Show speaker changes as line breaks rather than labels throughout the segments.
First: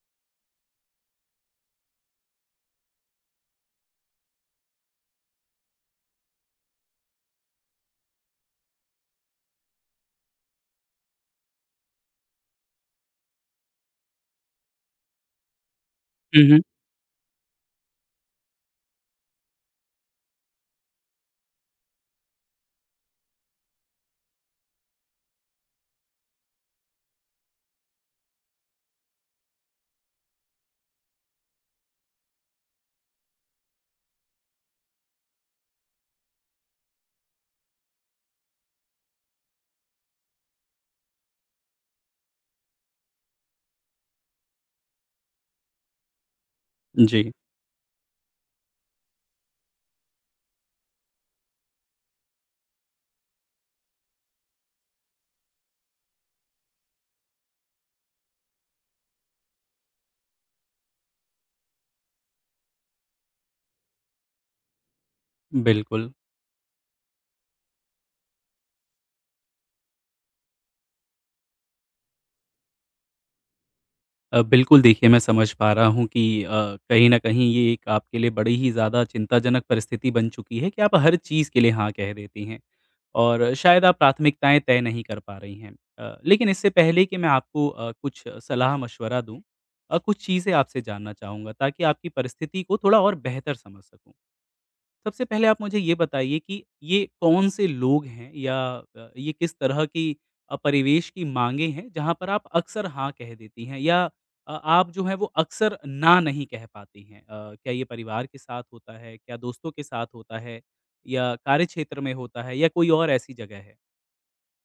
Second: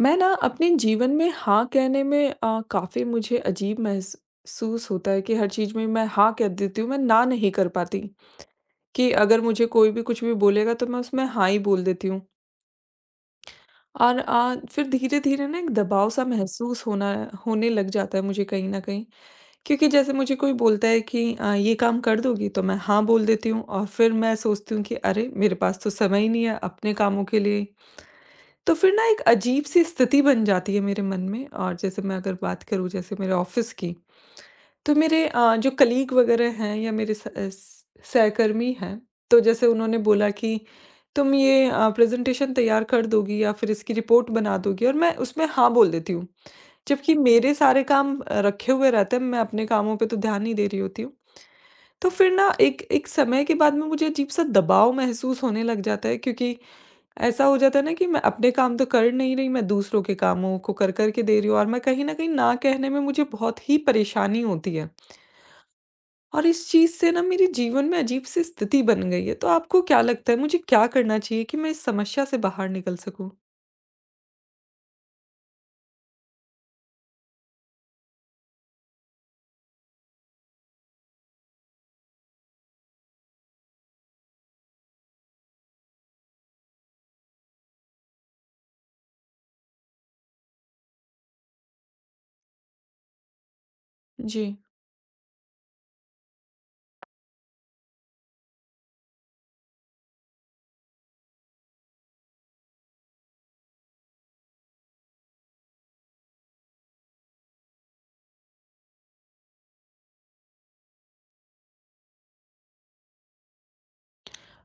मैं ना अपने जीवन में हाँ कहने में काफ़ी मुझे अजीब महसूस होता है कि हर चीज़ में मैं हाँ कह देती हूँ, मैं ना नहीं कर पाती कि अगर मुझे कोई भी कुछ भी बोलेगा, तो मैं उसमें हाँ ही बोल देती हूँ। और फिर धीरे-धीरे ना एक दबाव-सा
हुँ, हुँ।
महसूस होना होने लग जाता है मुझे कहीं न कहीं, क्योंकि जैसे मुझे कोई बोलता है कि ये काम कर दोगी? तो मैं हाँ बोल देती हूँ और फिर मैं सोचती हूँ कि अरे! मेरे पास तो समय ही नहीं है अपने कामों के लिए। तो फिर ना एक अजीब-सी स्थिति बन जाती है मेरे मन में, और जैसे मैं अगर बात करूँ जैसे मेरे ऑफ़िस की, तो मेरे जो कलीग वग़ैरह हैं या मेरे स अ, स सहकर्मी हैं, तो जैसे उन्होंने बोला कि, "तुम ये प्रेज़ेंटेशन तैयार कर दोगी या फिर इसकी रिपोर्ट बना दोगी?" और मैं उसमें हाँ बोल देती हूँ। जबकि
जी,
मेरे सारे काम रखे हुए रहते हैं, मैं अपने कामों पे तो ध्यान नहीं दे रही होती हूँ। तो फिर ना एक एक समय के बाद में मुझे अजीब-सा दबाव महसूस होने लग जाता है, क्योंकि ऐसा हो जाता है ना कि मैं अपने काम तो कर नहीं रही, मैं दूसरों के कामों को कर कर के दे रही हूँ, और मैं कहीं न कहीं ना कहने में मुझे बहुत ही परेशानी होती है।
बिल्कुल।
और इस चीज़ से ना मेरे जीवन में अजीब सी स्थिति बन गई है। तो आपको क्या लगता है मुझे क्या करना चाहिए कि मैं इस समस्या से बाहर निकल सकूँ?
बिल्कुल देखिए मैं समझ पा रहा हूँ कि कहीं न कहीं ये एक आपके लिए बड़ी ही ज़्यादा चिंताजनक परिस्थिति बन चुकी है कि आप हर चीज़ के लिए हाँ कह देती हैं और शायद आप प्राथमिकताएँ तय नहीं कर पा रही हैं। लेकिन इससे पहले कि मैं आपको कुछ सलाह-मशवरा दूँ, कुछ चीज़ें आपसे जानना चाहूँगा ताकि आपकी परिस्थिति को थोड़ा और बेहतर समझ सकूँ।
जी।
सबसे पहले आप मुझे ये बताइए कि ये कौन से लोग हैं या ये किस तरह की परिवेश की माँगें हैं जहाँ पर आप अक्सर हाँ कह देती हैं या आप जो हैं वो अक्सर ना नहीं कह पाती हैं? क्या ये परिवार के साथ होता है? क्या दोस्तों के साथ होता है? या कार्यक्षेत्र में होता है या कोई और ऐसी जगह है?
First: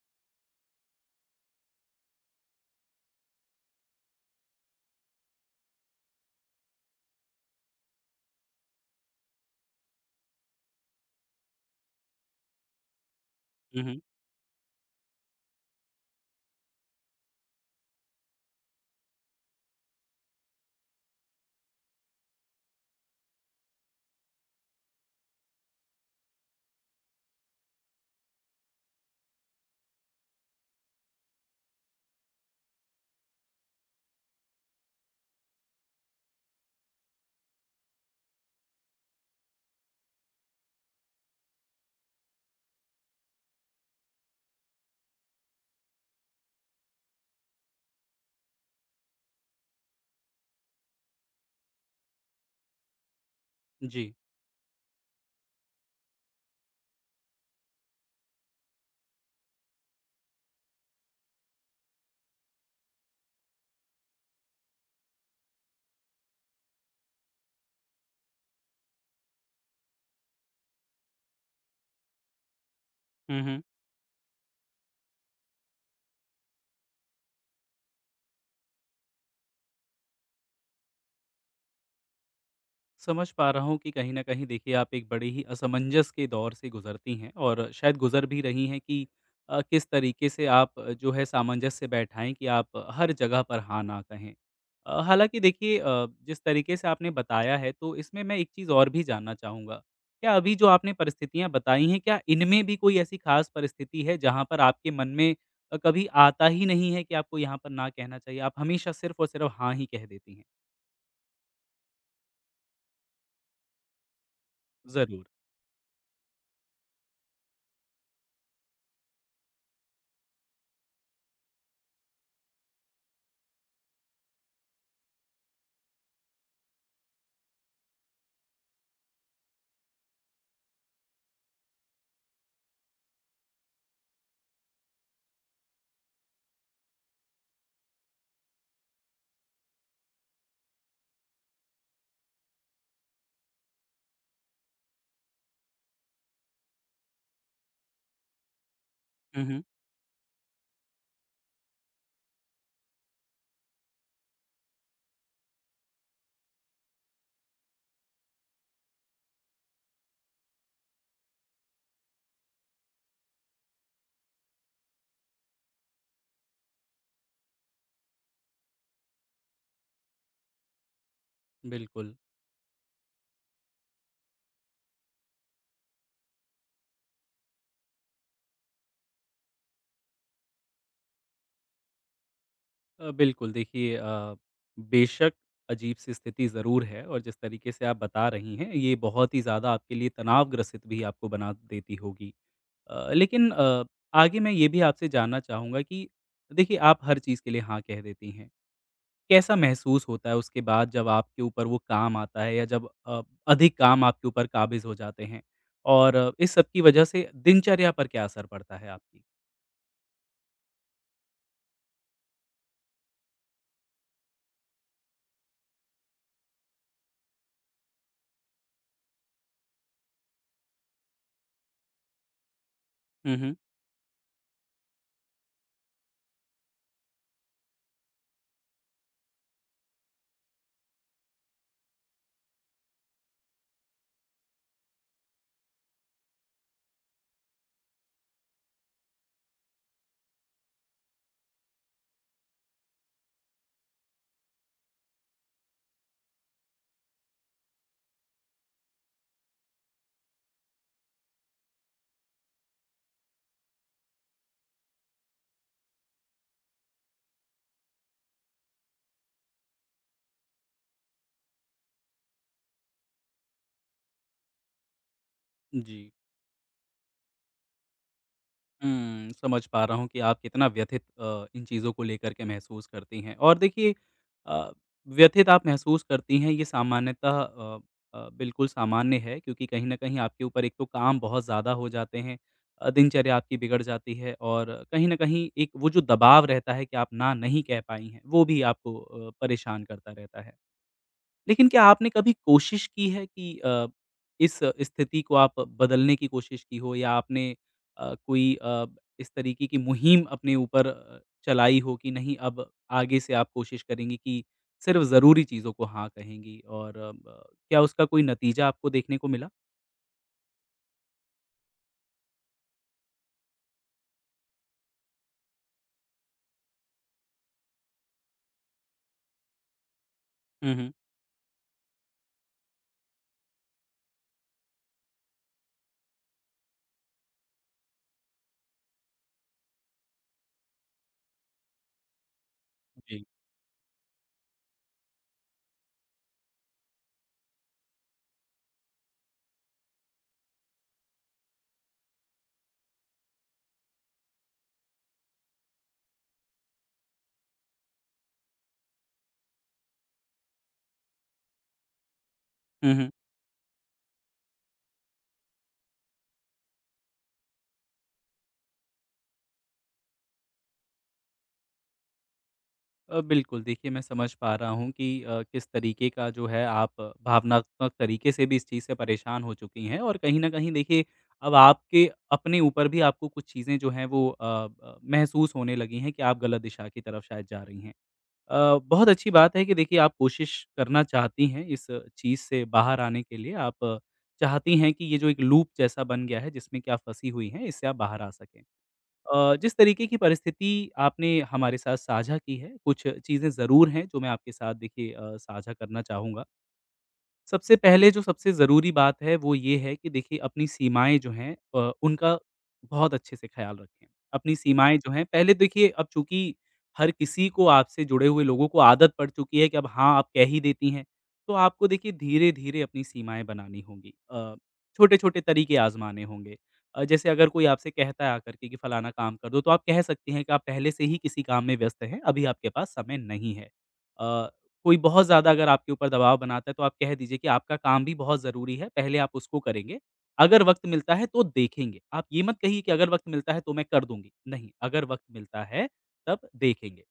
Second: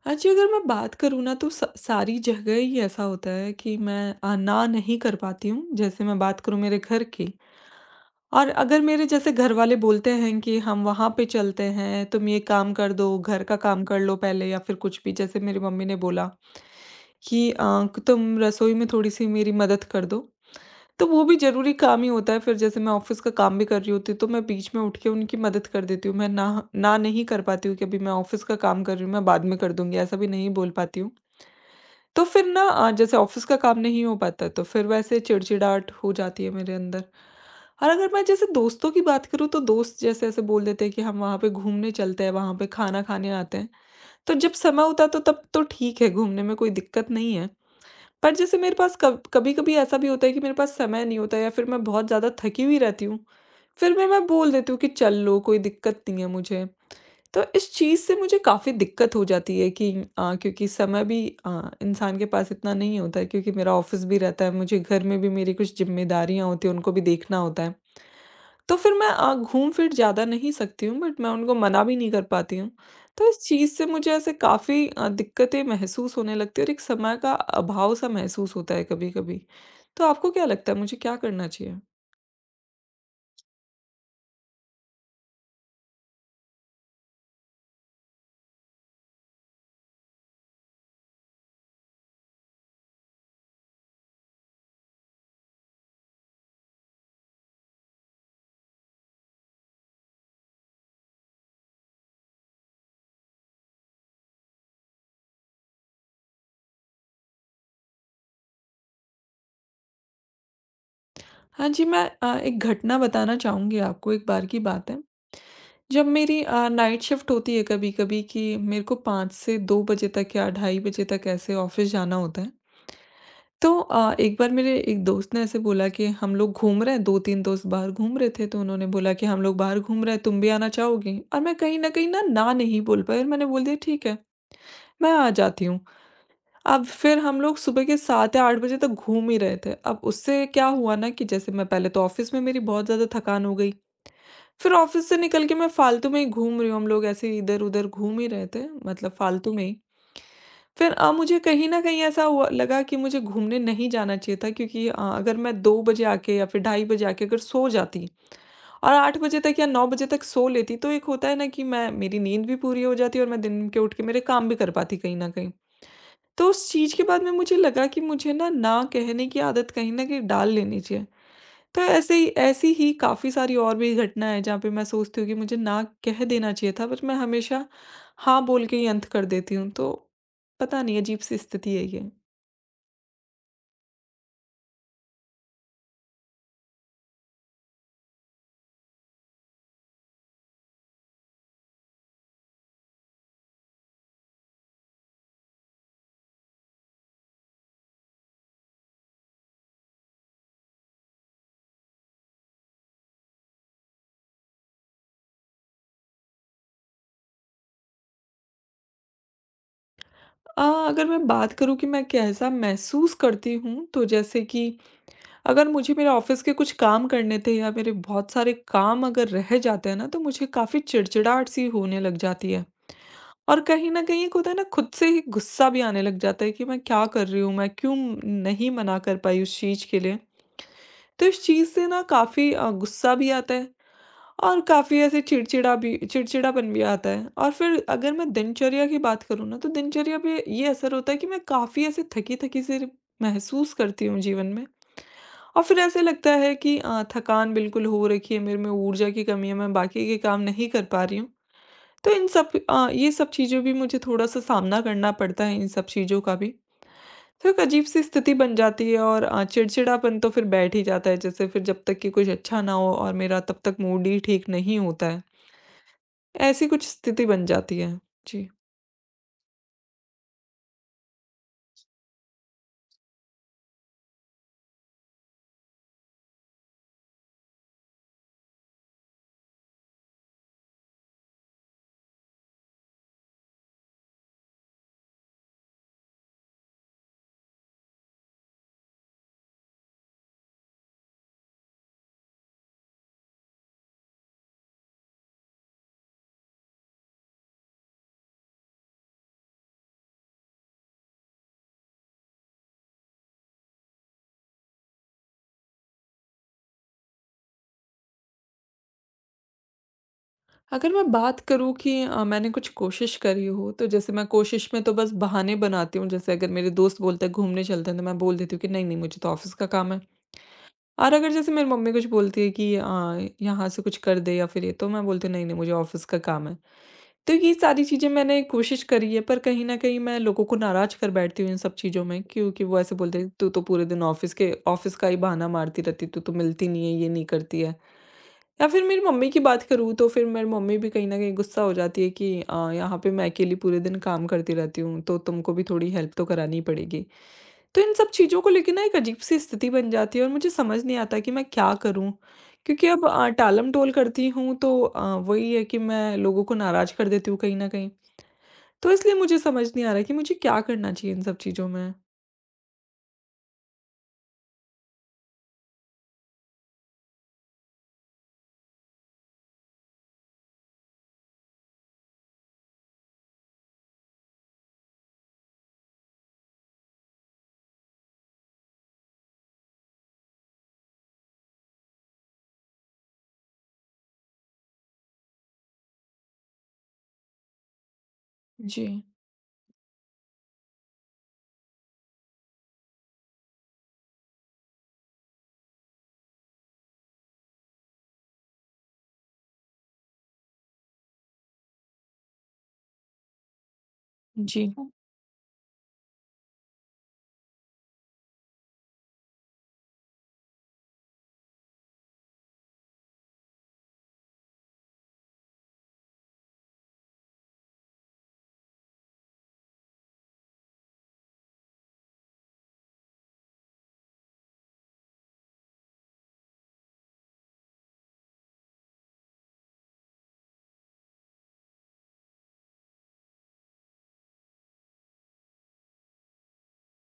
हाँ जी, अगर मैं बात करूँ ना, तो स सारी जगह ही ऐसा होता है कि मैं ना नहीं कर पाती हूँ। जैसे मैं बात करूँ मेरे घर की और अगर मेरे जैसे घरवाले बोलते हैं कि हम वहाँ पे चलते हैं, तुम ये काम कर दो, घर का काम
हुँ,
कर
हुँ।
लो पहले, या फिर कुछ भी जैसे मेरी मम्मी ने बोला कि तुम रसोई में थोड़ी-सी मेरी मदद कर दो, तो वो भी ज़रूरी काम ही होता है। फिर जैसे मैं ऑफ़िस का काम भी कर रही होती हूँ, तो मैं बीच में उठ के उनकी मदद कर देती हूँ। मैं ना ना नहीं कर पाती हूँ कि अभी मैं ऑफ़िस का काम कर रही हूँ, मैं बाद में कर दूँगी, ऐसा भी नहीं बोल पाती हूँ। तो फिर ना जैसे ऑफिस का काम नहीं हो पाता, तो फिर वैसे चिड़चिड़ाहट हो जाती है मेरे अंदर। और अगर मैं जैसे दोस्तों की बात करूँ, तो दोस्त जैसे ऐसे बोल देते हैं कि हम वहाँ पे घूमने चलते हैं, वहाँ पे खाना खाने आते हैं। तो जब समय होता है तो तब तो ठीक है, घूमने में कोई दिक्कत नहीं है। पर जैसे मेरे पास कब कभी-कभी ऐसा भी होता है कि मेरे पास समय नहीं होता या फिर मैं बहुत ज़्यादा थकी हुई रहती हूँ। फिर भी
जी।
मैं बोल देती हूँ कि चल लो, कोई दिक्कत नहीं है मुझे। तो इस चीज़ से मुझे काफ़ी दिक्कत हो जाती है कि क्योंकि समय भी इंसान के पास इतना नहीं होता है, क्योंकि मेरा ऑफिस भी रहता है, मुझे घर में भी मेरी कुछ ज़िम्मेदारियाँ होती हैं, उनको भी देखना होता है। तो फिर मैं घूम-फिर ज़्यादा नहीं सकती हूँ, बट मैं उनको मना भी नहीं कर पाती हूँ। तो इस
हुँ, हुँ।
चीज़ से मुझे ऐसे काफ़ी दिक्कतें महसूस होने लगती हैं, और एक समय का अभाव-सा महसूस होता है कभी-कभी। तो आपको क्या लगता है मुझे क्या करना चाहिए?
समझ पा रहा हूँ कि कहीं न कहीं देखिए आप एक बड़े ही असमंजस के दौर से गुज़रती हैं और शायद गुज़र भी रही हैं कि किस तरीके से आप जो है सामंजस्य बैठाएँ कि आप हर जगह पर हाँ, ना कहें। हालाँकि देखिए जिस तरीके से आपने बताया है तो इसमें मैं एक चीज़ और भी जानना चाहूँगा। क्या अभी जो आपने परिस्थितियाँ बताई हैं क्या इनमें भी कोई ऐसी ख़ास परिस्थिति है जहाँ पर आपके मन में कभी आता ही नहीं है कि आपको यहाँ पर ना कहना चाहिए? आप हमेशा सिर्फ़ और सिर्फ़ हाँ ही कह देती हैं?
हाँ जी, मैं एक घटना बताना चाहूँगी आपको, एक बार की बात है।
ज़रूर।
जब मेरी नाइट शिफ्ट होती है कभी-कभी कि मेरे को 5 से 2 बजे तक या ढाई बजे तक ऐसे ऑफ़िस जाना होता है। तो एक बार मेरे एक दोस्त ने ऐसे बोला कि हम लोग घूम रहे हैं, 2-3 दोस्त बाहर घूम रहे थे, तो उन्होंने बोला कि हम लोग बाहर घूम रहे हैं, तुम भी आना चाहोगी? और मैं कहीं न कहीं ना, ना नहीं बोल पाई, और मैंने बोल दिया ठीक है, मैं आ जाती हूँ। अब फिर हम लोग सुबह के 7 या 8 बजे तक घूम ही रहे थे। अब उससे क्या हुआ ना कि जैसे मैं पहले तो ऑफ़िस में मेरी बहुत ज़्यादा थकान हो गई। फिर ऑफ़िस से निकल के मैं फालतू में ही घूम रही हूँ, हम लोग ऐसे ही इधर-उधर घूम ही रहे थे, मतलब
हुँ,
फालतू में
हुँ।
ही। फिर मुझे कहीं न कहीं ऐसा हुआ लगा कि मुझे घूमने नहीं जाना चाहिए था, क्योंकि अगर मैं 2 बजे आके या फिर ढाई बजे आके अगर सो जाती और 8 बजे तक या 9 बजे तक सो लेती, तो एक होता है ना कि मैं मेरी नींद भी पूरी हो जाती और मैं दिन के उठ के मेरे काम भी कर पाती कहीं न कहीं। तो उस चीज़ के बाद में मुझे लगा कि मुझे ना, ना कहने की आदत कहीं न कहीं डाल लेनी चाहिए। तो
बिल्कुल।
ऐसे ही ऐसी ही काफ़ी सारी और भी घटनाएँ हैं जहाँ पे मैं सोचती हूँ कि मुझे ना कह देना चाहिए था, बट मैं हमेशा हाँ बोल के ही अंत कर देती हूँ। तो पता नहीं, अजीब-सी स्थिति है ये।
बिल्कुल देखिए अ, बेशक अजीब सी स्थिति ज़रूर है और जिस तरीके से आप बता रही हैं ये बहुत ही ज़्यादा आपके लिए तनाव ग्रसित भी आपको बना देती होगी। लेकिन आगे मैं ये भी आपसे जानना चाहूँगा कि देखिए आप हर चीज़ के लिए हाँ कह देती हैं। कैसा महसूस होता है उसके बाद जब आपके ऊपर वो काम आता है या जब अधिक काम आपके ऊपर काबिज़ हो जाते हैं? और इस सब की वजह से दिनचर्या पर क्या असर पड़ता है आपकी?
अ, अगर मैं बात करूँ कि मैं कैसा महसूस करती हूँ, तो जैसे कि अगर मुझे मेरे ऑफ़िस के कुछ काम करने थे या मेरे बहुत सारे काम अगर रह जाते हैं ना, तो मुझे काफ़ी चिड़चिड़ाहट-सी होने लग जाती है।
हुँ, हुँ।
और कहीं न कहीं एक होता है ना, खुद से ही गुस्सा भी आने लग जाता है कि मैं क्या कर रही हूँ? मैं क्यों नहीं मना कर पाई उस चीज़ के लिए? तो इस चीज़ से ना काफ़ी गुस्सा भी आता है, और काफ़ी ऐसे चिड़चिड़ापन भी आता है। और फिर अगर मैं दिनचर्या की बात करूँ ना, तो दिनचर्या पे ये असर होता है कि मैं काफ़ी ऐसे थकी-थकी सी महसूस करती हूँ जीवन में। और फिर ऐसे लगता है कि थकान बिल्कुल हो रखी है, मेरे में ऊर्जा की कमी है, मैं बाकी के काम नहीं कर पा रही हूँ। तो ये सब चीज़ें भी मुझे थोड़ा-सा सामना करना पड़ता है इन सब चीज़ों का भी। तो एक अजीब-सी स्थिति बन जाती है और चिड़चिड़ापन तो फिर बैठ ही जाता है, जैसे फिर जब तक कि कुछ अच्छा ना हो, और मेरा तब तक मूड ही ठीक नहीं होता है।
जी।
ऐसी कुछ स्थिति बन जाती है। जी।
हुँ, समझ पा रहा हूँ कि आप कितना व्यथित इन चीज़ों को लेकर के महसूस करती हैं। और देखिए अ, व्यथित आप महसूस करती हैं ये सामान्यतः बिल्कुल सामान्य है क्योंकि कहीं न कहीं आपके ऊपर एक तो काम बहुत ज़्यादा हो जाते हैं, दिनचर्या आपकी बिगड़ जाती है और कहीं न कहीं एक वो जो दबाव रहता है कि आप ना नहीं कह पाई हैं, वो भी आपको परेशान करता रहता है। लेकिन क्या आपने कभी कोशिश की है कि इस स्थिति को आप बदलने की कोशिश की हो या आपने कोई इस तरीके की मुहिम अपने ऊपर चलाई हो कि नहीं अब आगे से आप कोशिश करेंगी कि सिर्फ ज़रूरी चीज़ों को हाँ कहेंगी और क्या उसका कोई नतीजा आपको देखने को मिला?
अगर मैं बात करूँ कि मैंने कुछ कोशिश करी हो, तो जैसे मैं कोशिश में तो बस बहाने बनाती हूँ। जैसे अगर मेरे दोस्त बोलते हैं घूमने चलते हैं, तो मैं बोल देती हूँ कि नहीं-नहीं, मुझे तो ऑफ़िस का काम है।
हुँ, हुँ।
और अगर जैसे मेरी मम्मी कुछ बोलती है कि यहाँ से कुछ कर दे या फिर ये, तो मैं बोलती हूँ नहीं नहीं, मुझे ऑफिस का काम है। तो ये सारी चीज़ें मैंने कोशिश करी है, पर कहीं न कहीं मैं लोगों को नाराज़ कर बैठती हूँ इन सब चीज़ों में, क्योंकि वो ऐसे बोलते
जी।
हैं तू तो पूरे दिन ऑफिस का ही बहाना मारती रहती है, तू तो मिलती नहीं है, ये नहीं करती है। या फिर मेरी मम्मी की बात करूँ तो फिर मेरी मम्मी भी कहीं न कहीं गुस्सा हो जाती है कि यहाँ पे मैं अकेली पूरे दिन काम करती रहती हूँ, तो तुमको भी थोड़ी हेल्प तो करानी पड़ेगी। तो इन सब चीज़ों को लेके ना एक अजीब-सी स्थिति बन जाती है और मुझे समझ नहीं आता कि मैं क्या करूँ? क्योंकि
हुँ,
अब
हुँ।
टालम-टोल करती हूँ तो वही है कि मैं लोगों को नाराज़ कर देती हूँ कहीं न कहीं। तो इसलिए मुझे समझ नहीं आ रहा कि मुझे क्या करना चाहिए इन सब चीज़ों में?
बिल्कुल देखिए मैं समझ पा रहा हूँ कि किस तरीके का जो है आप भावनात्मक तरीके से भी इस चीज़ से परेशान हो चुकी हैं और कहीं न कहीं देखिए अब आपके अपने ऊपर भी आपको कुछ चीज़ें जो हैं वो महसूस होने लगी हैं कि आप गलत दिशा की तरफ शायद जा रही हैं। बहुत अच्छी बात है कि देखिए आप कोशिश करना चाहती हैं इस चीज़ से बाहर आने के लिए, आप चाहती हैं कि ये जो एक लूप जैसा बन गया है जिसमें कि आप फँसी हुई हैं इससे आप बाहर आ सकें।
जी,
जिस तरीके की परिस्थिति आपने हमारे साथ साझा की है, कुछ चीज़ें ज़रूर हैं जो मैं आपके साथ देखिए साझा करना चाहूँगा। सबसे पहले जो सबसे ज़रूरी बात है वो ये है कि देखिए अपनी सीमाएँ जो हैं उनका बहुत अच्छे से ख़्याल रखें। अपनी
जी,
सीमाएँ जो हैं पहले देखिए अब चूँकि हर किसी को आपसे जुड़े हुए लोगों को आदत पड़ चुकी है कि अब हाँ, आप कह ही देती हैं। तो आपको देखिए धीरे-धीरे अपनी सीमाएँ बनानी होंगी। छोटे-छोटे तरीके आज़माने होंगे। जैसे अगर कोई आपसे कहता है आकर के कि फलाना काम कर दो तो आप कह सकती हैं कि आप पहले से ही किसी काम में व्यस्त हैं, अभी आपके पास समय नहीं है। अ कोई बहुत ज़्यादा अगर आपके ऊपर दबाव बनाता है तो आप कह दीजिए कि आपका काम भी बहुत ज़रूरी है, पहले आप उसको करेंगे। अगर वक़्त मिलता है तो देखेंगे। आप ये मत कहिए कि अगर वक़्त मिलता है तो मैं कर दूँगी, नहीं, अगर वक़्त मिलता है तब देखेंगे।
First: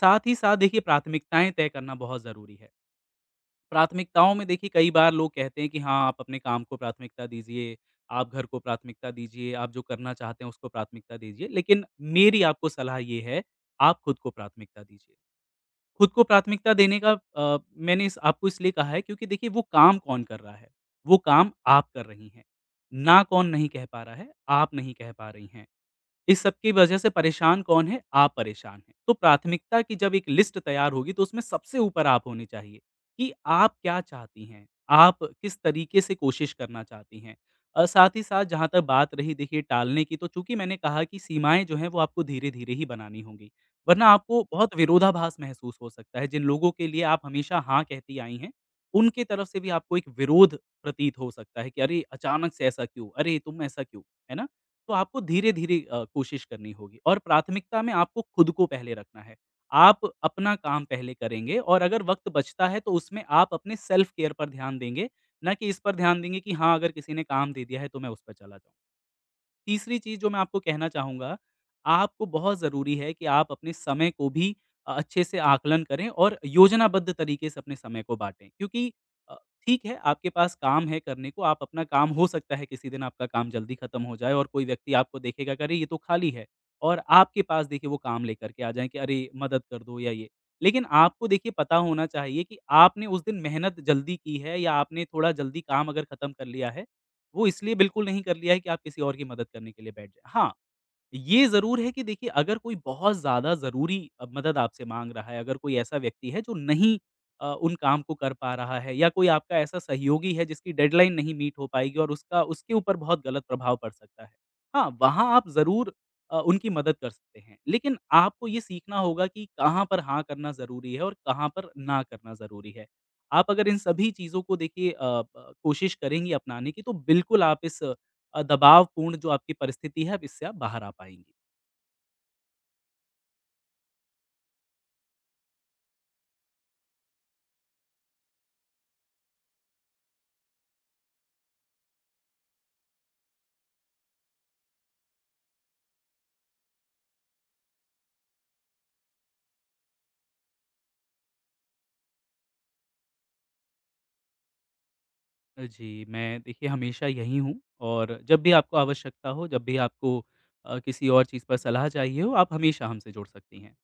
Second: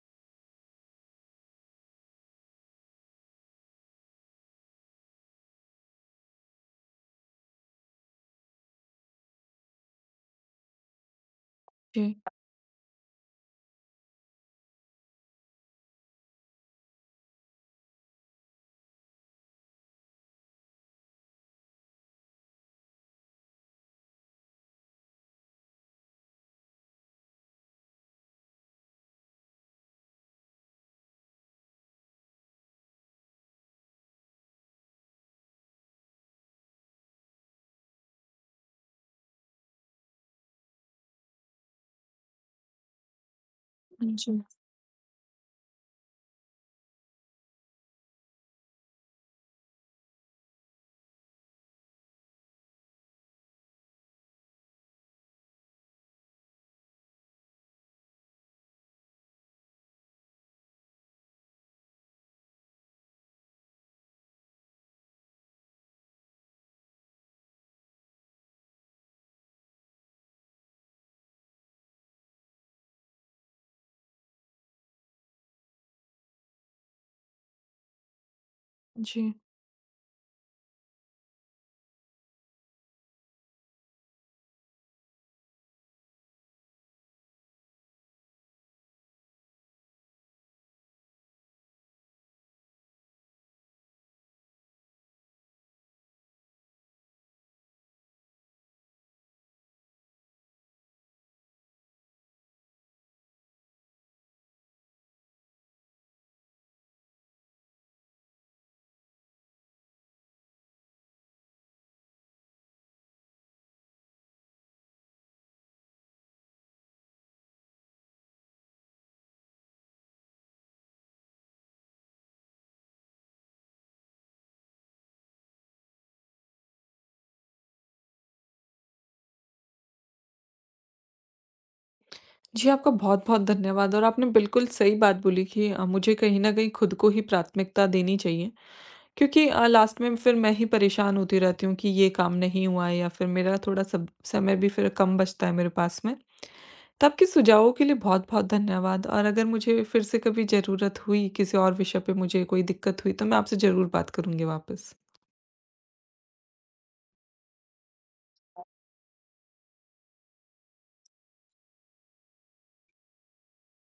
साथ ही साथ देखिए प्राथमिकताएँ तय करना बहुत ज़रूरी है। प्राथमिकताओं में देखिए कई बार लोग कहते हैं कि हाँ, आप अपने काम को प्राथमिकता दीजिए, आप घर को प्राथमिकता दीजिए, आप जो करना चाहते हैं उसको प्राथमिकता दीजिए। लेकिन
जी,
मेरी आपको सलाह ये है, आप खुद को प्राथमिकता दीजिए। खुद को प्राथमिकता देने का मैंने इस आपको इसलिए कहा है क्योंकि देखिए वो काम कौन कर रहा है, वो काम आप कर रही हैं। ना कौन नहीं कह पा रहा है, आप नहीं कह पा रही हैं। इस सब की वजह से परेशान कौन है? आप परेशान हैं। तो प्राथमिकता की जब एक लिस्ट तैयार होगी तो उसमें सबसे ऊपर आप होनी चाहिए, कि आप क्या चाहती हैं? आप किस तरीके से कोशिश करना चाहती हैं? साथ ही साथ जहाँ तक बात रही देखिए टालने की तो चूँकि मैंने कहा कि सीमाएँ जो हैं वो आपको धीरे-धीरे ही बनानी होंगी, वरना
जी,
आपको बहुत विरोधाभास महसूस हो सकता है। जिन लोगों के लिए आप हमेशा हाँ कहती आई हैं, उनके तरफ से भी आपको एक विरोध प्रतीत हो सकता है कि अरे! अचानक से ऐसा क्यों? अरे! तुम ऐसा क्यों? है ना? तो आपको धीरे-धीरे कोशिश करनी होगी और प्राथमिकता में आपको खुद को पहले रखना है। आप अपना काम पहले करेंगे और अगर वक़्त बचता है तो उसमें आप अपने सेल्फ केयर पर ध्यान देंगे, ना कि इस पर ध्यान देंगे कि हाँ, अगर किसी ने काम दे दिया है तो मैं उस पर चला जाऊँ। तीसरी चीज़ जो मैं आपको कहना चाहूँगा, आपको बहुत ज़रूरी है कि आप अपने समय को भी अच्छे से आकलन करें और योजनाबद्ध तरीके से अपने समय को बाँटें। क्योंकि
जी।
अ, ठीक है, आपके पास काम है करने को, आप अपना काम हो सकता है किसी दिन आपका काम जल्दी खत्म हो जाए और कोई व्यक्ति आपको देखेगा कि अरे! ये तो खाली है और आपके पास देखिए वो काम लेकर के आ जाएँ कि अरे! मदद कर दो या ये। लेकिन आपको देखिए पता होना चाहिए कि आपने उस दिन मेहनत जल्दी की है या आपने थोड़ा जल्दी काम अगर खत्म कर लिया है वो इसलिए बिल्कुल नहीं कर लिया है कि आप किसी और की मदद करने के लिए बैठ जाएँ। हाँ, ये ज़रूर है कि देखिए अगर कोई बहुत ज़्यादा ज़रूरी मदद आपसे माँग रहा है, अगर कोई ऐसा व्यक्ति है जो नहीं उन काम को कर पा रहा है या कोई आपका ऐसा सहयोगी है जिसकी डेडलाइन नहीं मीट हो पाएगी और उसका उसके ऊपर बहुत गलत प्रभाव पड़ सकता है। हाँ, वहाँ आप ज़रूर उनकी मदद कर सकते हैं। लेकिन आपको ये सीखना होगा कि कहाँ पर हाँ करना ज़रूरी है और कहाँ पर ना करना ज़रूरी है। आप अगर इन सभी चीज़ों को देखिए अ, ब कोशिश करेंगी अपनाने की तो बिल्कुल आप इस दबावपूर्ण जो आपकी परिस्थिति है अब इससे आप बाहर आ पाएँगी।
जी, आपका बहुत-बहुत धन्यवाद, और आपने बिल्कुल सही बात बोली कि मुझे कहीं न कहीं खुद को ही प्राथमिकता देनी चाहिए। क्योंकि लास्ट में फिर मैं ही परेशान होती रहती हूँ कि ये काम नहीं हुआ है, या फिर मेरा थोड़ा सब समय भी फिर कम बचता है मेरे पास में। तो आपके सुझावों के लिए बहुत-बहुत धन्यवाद, और अगर मुझे फिर से कभी ज़रूरत हुई, किसी और विषय पे मुझे कोई दिक्कत हुई, तो मैं आपसे ज़रूर बात करूँगी वापस।
जी, मैं देखिए हमेशा यहीं हूँ और जब भी आपको आवश्यकता हो, जब भी आपको किसी और चीज़ पर सलाह चाहिए हो, आप हमेशा हमसे जुड़ सकती हैं।